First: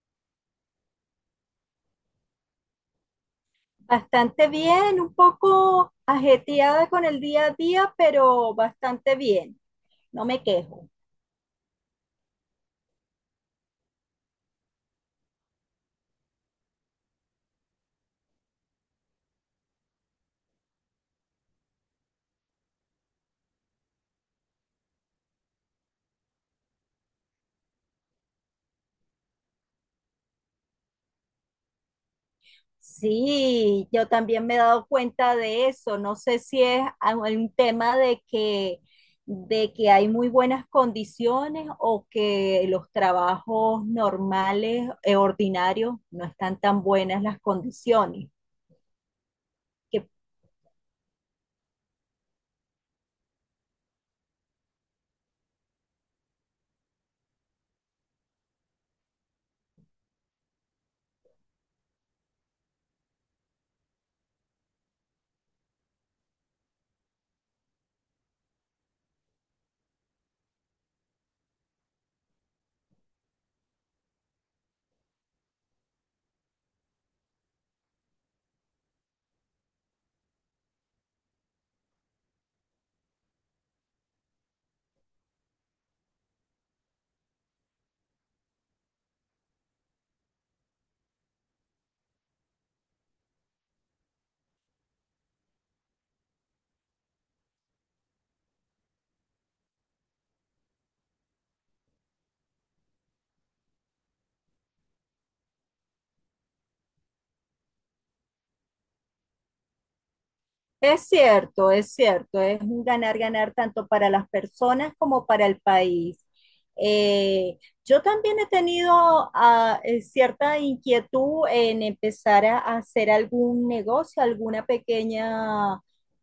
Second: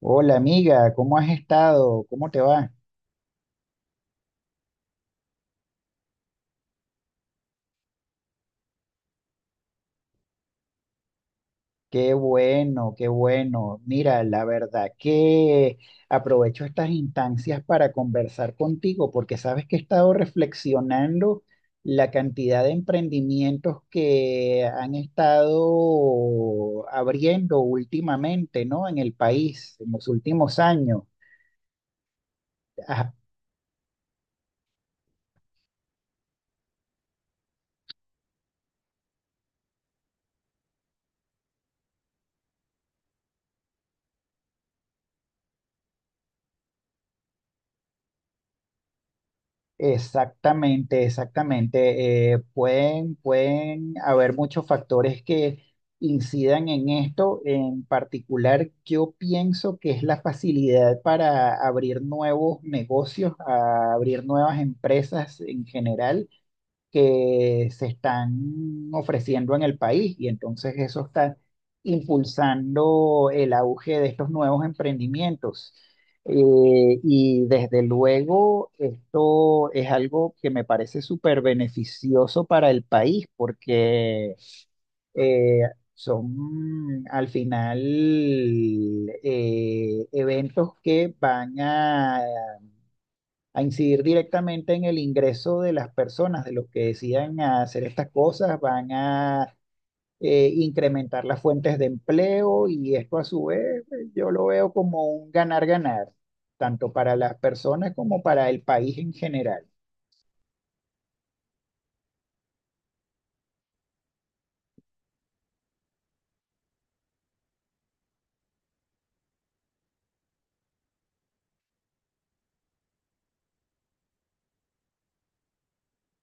Hola amiga, ¿cómo has estado? ¿Cómo te va? Bastante bien, un poco ajetreada con el día a día, pero bastante bien. No me quejo. Qué bueno, qué bueno. Mira, la verdad que aprovecho estas instancias para conversar contigo porque sabes que he estado reflexionando la cantidad de emprendimientos que han estado abriendo últimamente, ¿no? En el país, en los últimos años. ¿Has Sí, yo también me he dado cuenta de eso. No sé si es un tema de que hay muy buenas condiciones o que los trabajos normales, ordinarios, no están tan buenas las condiciones. Exactamente, exactamente. Pueden, pueden haber muchos factores que incidan en esto. En particular, yo pienso que es la facilidad para abrir nuevos negocios, a abrir nuevas empresas en general que se están ofreciendo en el país y entonces eso está impulsando el auge de estos nuevos emprendimientos. Y desde luego esto es algo que me parece súper beneficioso para el país porque eh, son al final eventos que van a incidir directamente en el ingreso de las personas, de los que decidan hacer estas cosas, van a incrementar las fuentes de empleo y esto a su vez, yo lo veo como un ganar-ganar, tanto para las personas como para el país en general. Es cierto, es cierto, es un ganar-ganar tanto para las personas como para el país. Eh, yo también he tenido cierta inquietud en empezar a hacer algún negocio, alguna pequeña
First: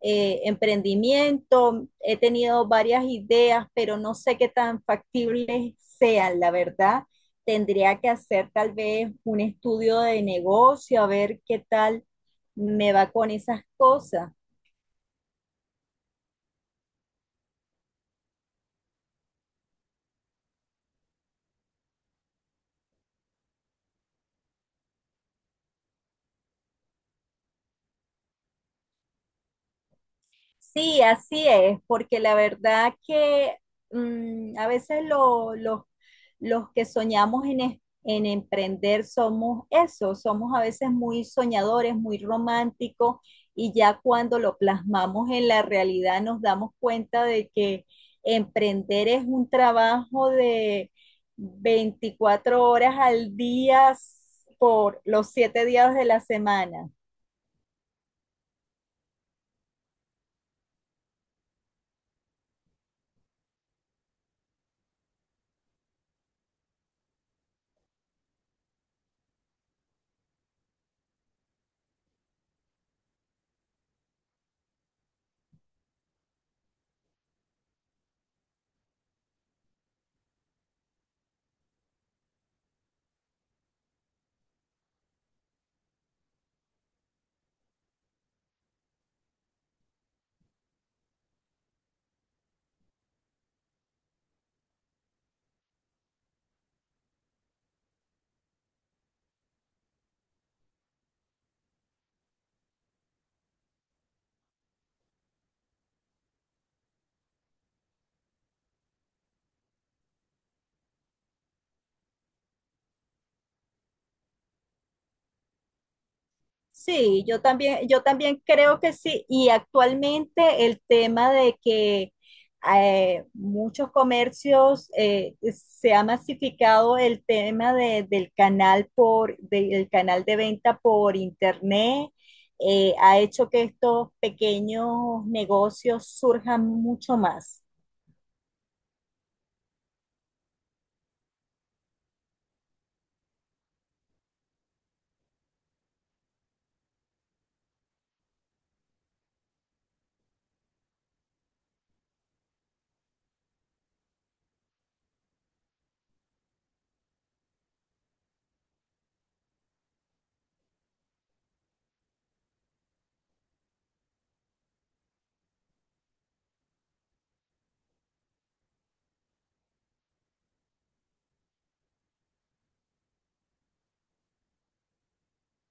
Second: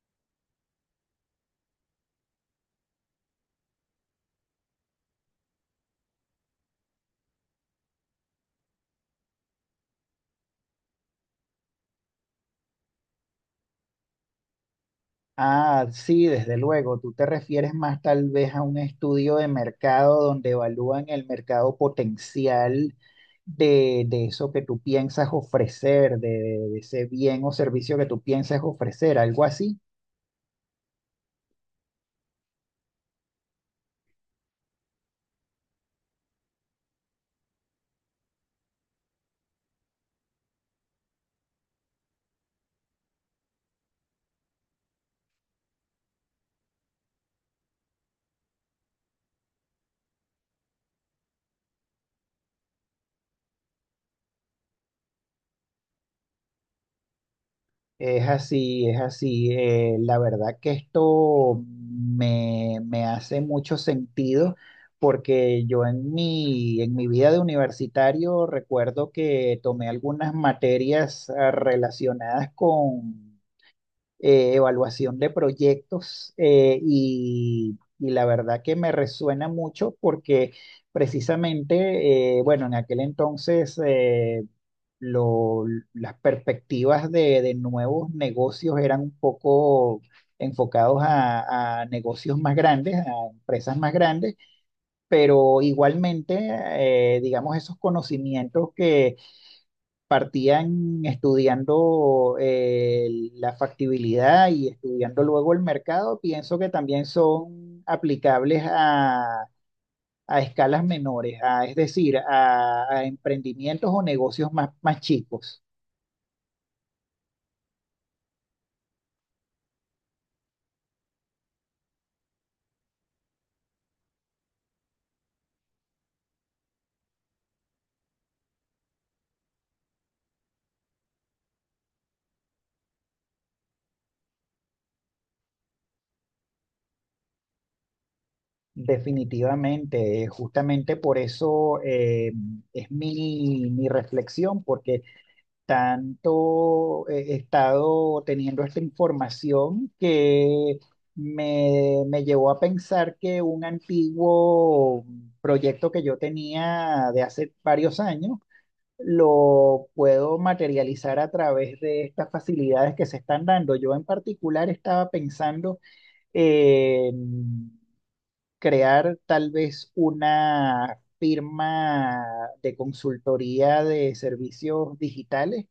emprendimiento. He tenido varias ideas, pero no sé qué tan factibles sean, la verdad. Tendría que hacer tal vez un estudio de negocio, a ver qué tal me va con esas cosas. Ah, sí, desde luego. Tú te refieres más tal vez a un estudio de mercado donde evalúan el mercado potencial de eso que tú piensas ofrecer, de ese bien o servicio que tú piensas ofrecer, algo así. Sí, así es, porque la verdad que a veces los que soñamos en, en emprender somos eso, somos a veces muy soñadores, muy románticos, y ya cuando lo plasmamos en la realidad nos damos cuenta de que emprender es un trabajo de 24 horas al día por los 7 días de la semana. Es así, es así. La verdad que esto me hace mucho sentido porque yo en mi vida de universitario recuerdo que tomé algunas materias relacionadas con evaluación de proyectos y la verdad que me resuena mucho porque precisamente, bueno, en aquel entonces... eh, lo- las perspectivas de nuevos negocios eran un poco enfocados a negocios más grandes, a empresas más grandes, pero igualmente, digamos, esos conocimientos que partían estudiando la factibilidad y estudiando luego el mercado, pienso que también son aplicables a escalas menores, es decir, a emprendimientos o negocios más, más chicos. Sí, yo también creo que sí. Y actualmente el tema de que muchos comercios se ha masificado el tema del canal del canal de venta por internet, ha hecho que estos pequeños negocios surjan mucho más. Definitivamente, justamente por eso es mi reflexión, porque tanto he estado teniendo esta información que me llevó a pensar que un antiguo proyecto que yo tenía de hace varios años lo puedo materializar a través de estas facilidades que se están dando. Yo en particular estaba pensando en crear tal vez una firma de consultoría de servicios digitales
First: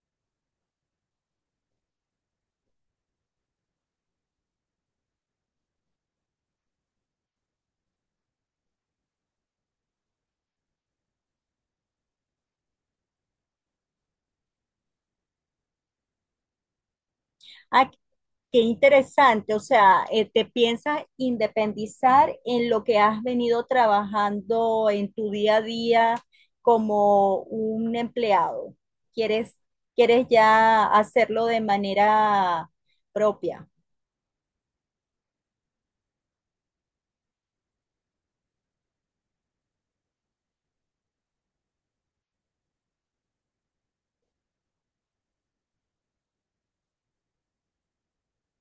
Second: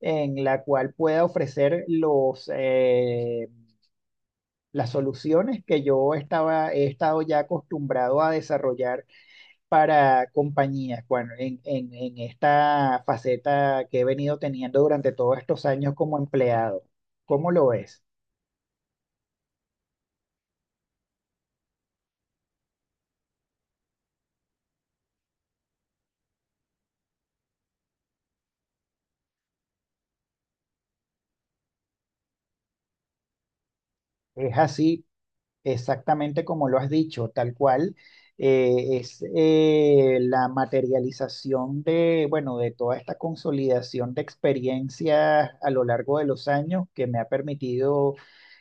en la cual pueda ofrecer las soluciones que yo he estado ya acostumbrado a desarrollar para compañías, bueno, en esta faceta que he venido teniendo durante todos estos años como empleado. ¿Cómo lo Ah, ves? qué interesante. O sea, te piensas independizar en lo que has venido trabajando en tu día a día como un empleado. ¿Quieres, quieres ya hacerlo de manera propia? ¿Es así Exactamente como lo has dicho, tal cual, es la materialización de, bueno, de toda esta consolidación de experiencias a lo largo de los años que me ha permitido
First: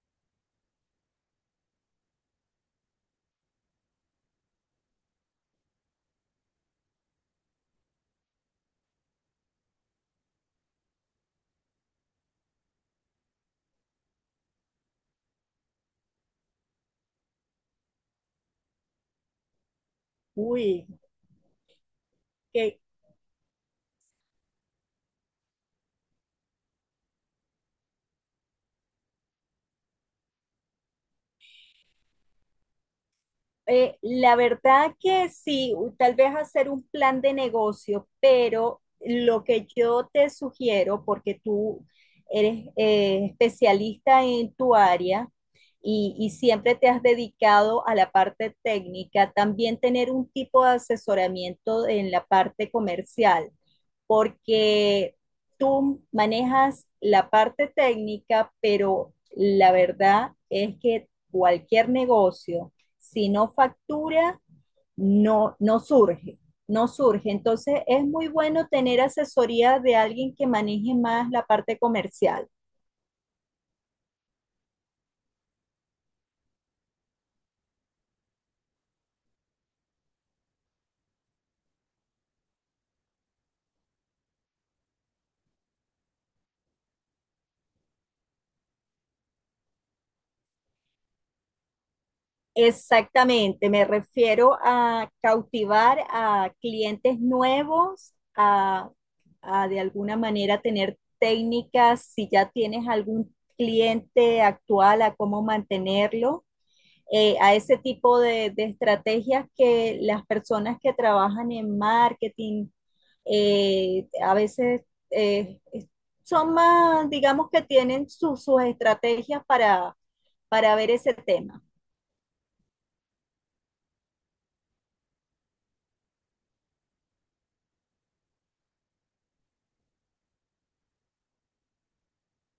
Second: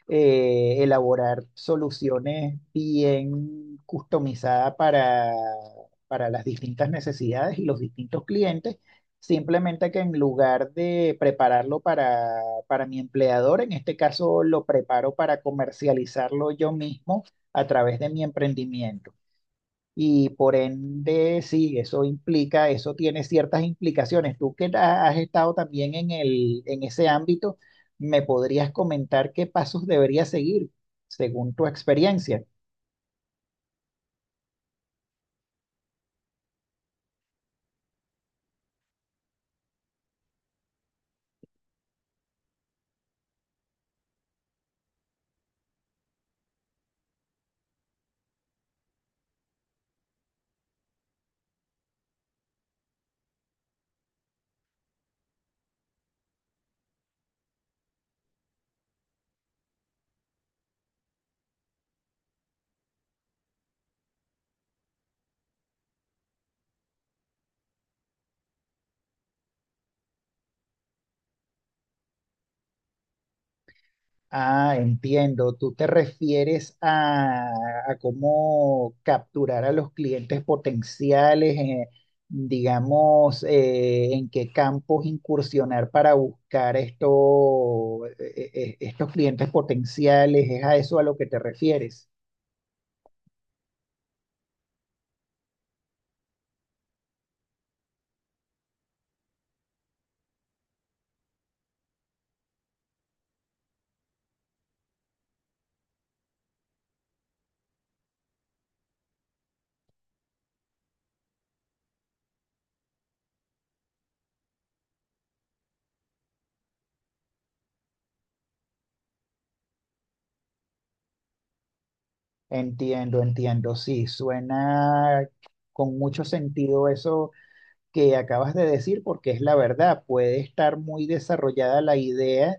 elaborar soluciones bien customizadas para las distintas necesidades y los distintos clientes. Simplemente que en lugar de prepararlo para mi empleador, en este caso lo preparo para comercializarlo yo mismo a través de mi emprendimiento. Y por Uy, ende, sí, eso implica, qué. eso tiene ciertas implicaciones. Tú que has estado también en en ese ámbito, ¿me podrías comentar qué pasos debería seguir según tu experiencia? La verdad que sí, tal vez hacer un plan de negocio, pero lo que yo te sugiero, porque tú eres especialista en tu área y siempre te has dedicado a la parte técnica, también tener un tipo de asesoramiento en la parte comercial, porque tú manejas la parte técnica, pero la verdad es que cualquier negocio si no factura, no surge, no surge. Entonces es muy bueno tener asesoría de alguien que maneje más la parte comercial. Ah, entiendo. Tú te refieres a cómo capturar a los clientes potenciales, digamos, en qué campos incursionar para buscar estos clientes potenciales. ¿Es a eso a lo que te refieres? Exactamente, me refiero a cautivar a clientes nuevos, a de alguna manera tener técnicas, si ya tienes algún cliente actual, a cómo mantenerlo, a ese tipo de, estrategias que las personas que trabajan en marketing a veces eh, son más, digamos que tienen su, sus estrategias para ver ese tema. Entiendo, entiendo. Sí, suena con mucho sentido eso que acabas de decir porque es la verdad. Puede estar muy desarrollada la idea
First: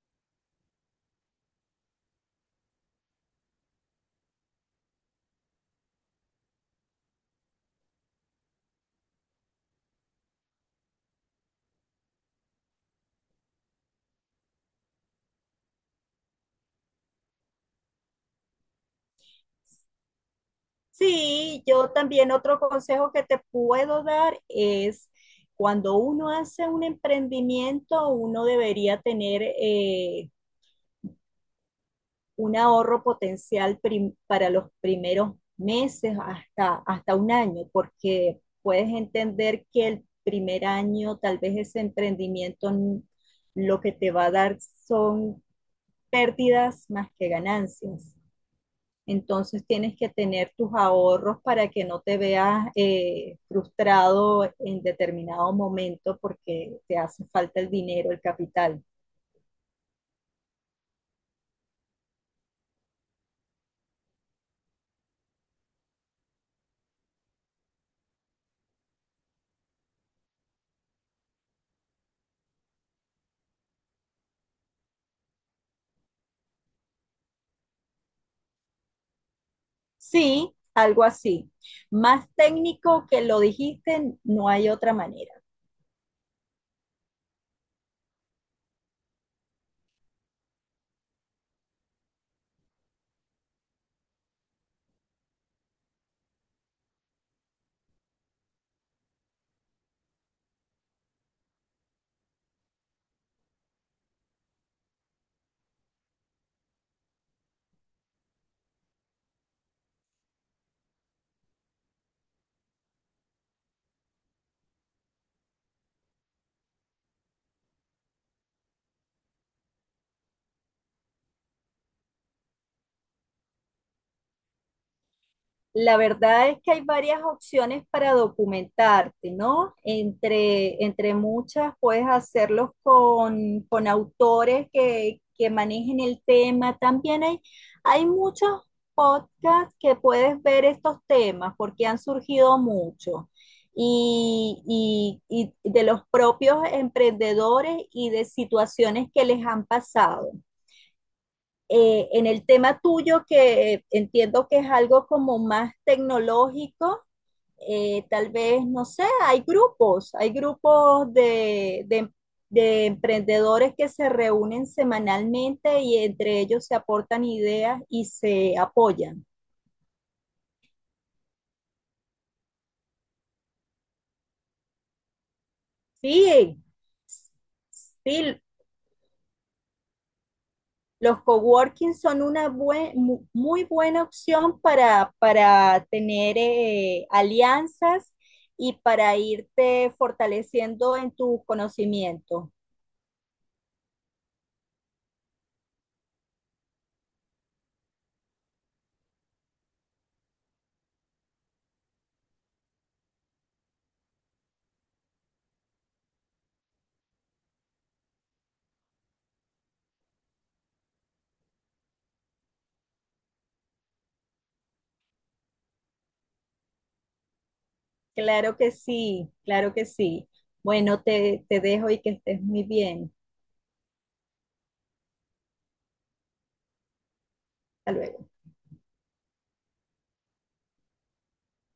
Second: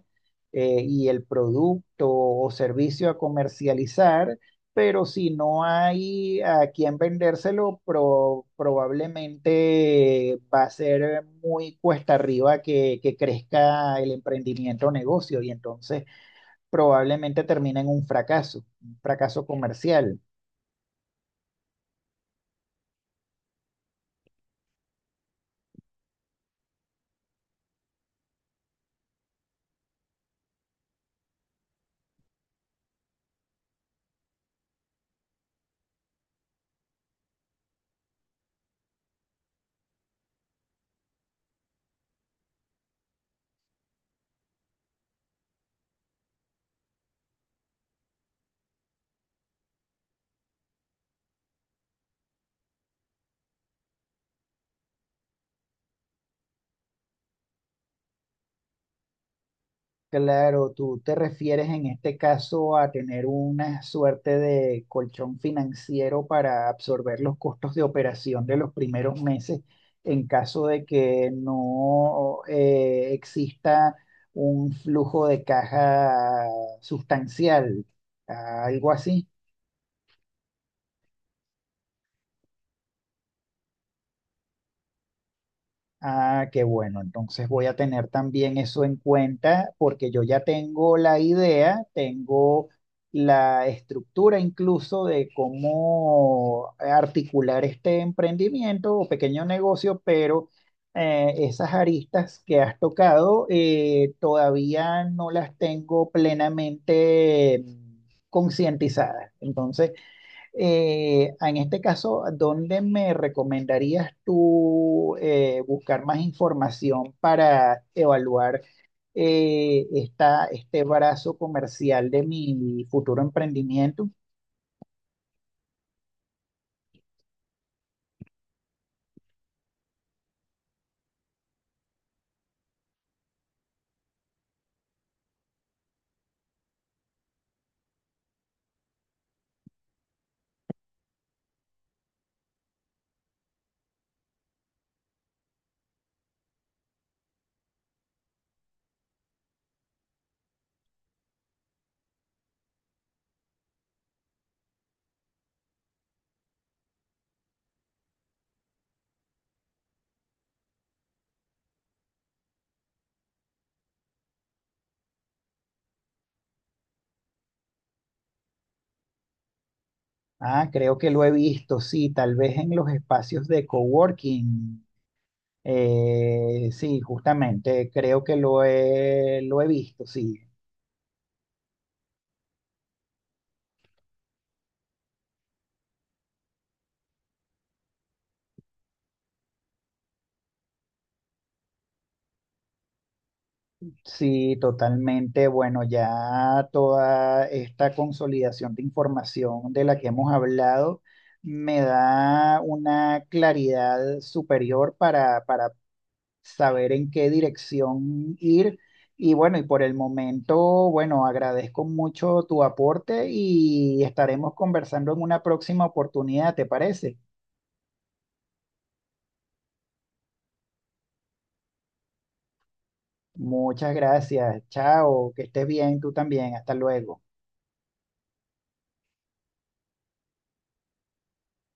eh, y el producto o servicio a comercializar, pero si no hay a quien vendérselo, probablemente va a ser muy cuesta arriba que crezca el emprendimiento o negocio. Y entonces probablemente termina en un fracaso comercial. Sí, yo también otro consejo que te puedo dar es cuando uno hace un emprendimiento, uno debería tener un ahorro potencial para los primeros meses hasta, hasta un año, porque puedes entender que el primer año tal vez ese emprendimiento lo que te va a dar son pérdidas más que ganancias. Entonces tienes que tener tus ahorros para que no te veas frustrado en determinado momento porque te hace falta el dinero, el capital. Claro, tú te refieres en este caso a tener una suerte de colchón financiero para absorber los costos de operación de los primeros meses en caso de que no exista un flujo de caja sustancial, algo así. Sí, algo así. Más técnico que lo dijiste, no hay otra manera. Ah, qué bueno. Entonces voy a tener también eso en cuenta porque yo ya tengo la idea, tengo la estructura incluso de cómo articular este emprendimiento o pequeño negocio, pero esas aristas que has tocado todavía no las tengo plenamente concientizadas. Entonces, en este caso, ¿dónde me recomendarías tú buscar más información para evaluar esta, este brazo comercial de mi futuro emprendimiento? La verdad es que hay varias opciones para documentarte, ¿no? Entre, entre muchas puedes hacerlos con autores que manejen el tema. También hay muchos podcasts que puedes ver estos temas porque han surgido mucho. Y, y de los propios emprendedores y de situaciones que les han pasado. En el tema tuyo, que entiendo que es algo como más tecnológico, tal vez, no sé, hay grupos de emprendedores que se reúnen semanalmente y entre ellos se aportan ideas y se apoyan. Ah, creo que lo he visto, sí, tal vez en los espacios de coworking. Sí, Sí, justamente, creo que sí, lo lo he visto, sí. los coworking son una buen, muy buena opción para tener alianzas y para irte fortaleciendo en tus conocimientos. Sí, totalmente. Bueno, ya toda esta consolidación de información de la que hemos hablado me da una claridad superior para saber en qué dirección ir. Y bueno, y por el momento, bueno, agradezco mucho tu aporte y estaremos conversando en una próxima oportunidad, ¿te parece? Claro que sí, claro que sí. Bueno, te dejo y que estés muy bien. Muchas gracias. Chao, que estés bien tú también. Hasta luego. Hasta luego.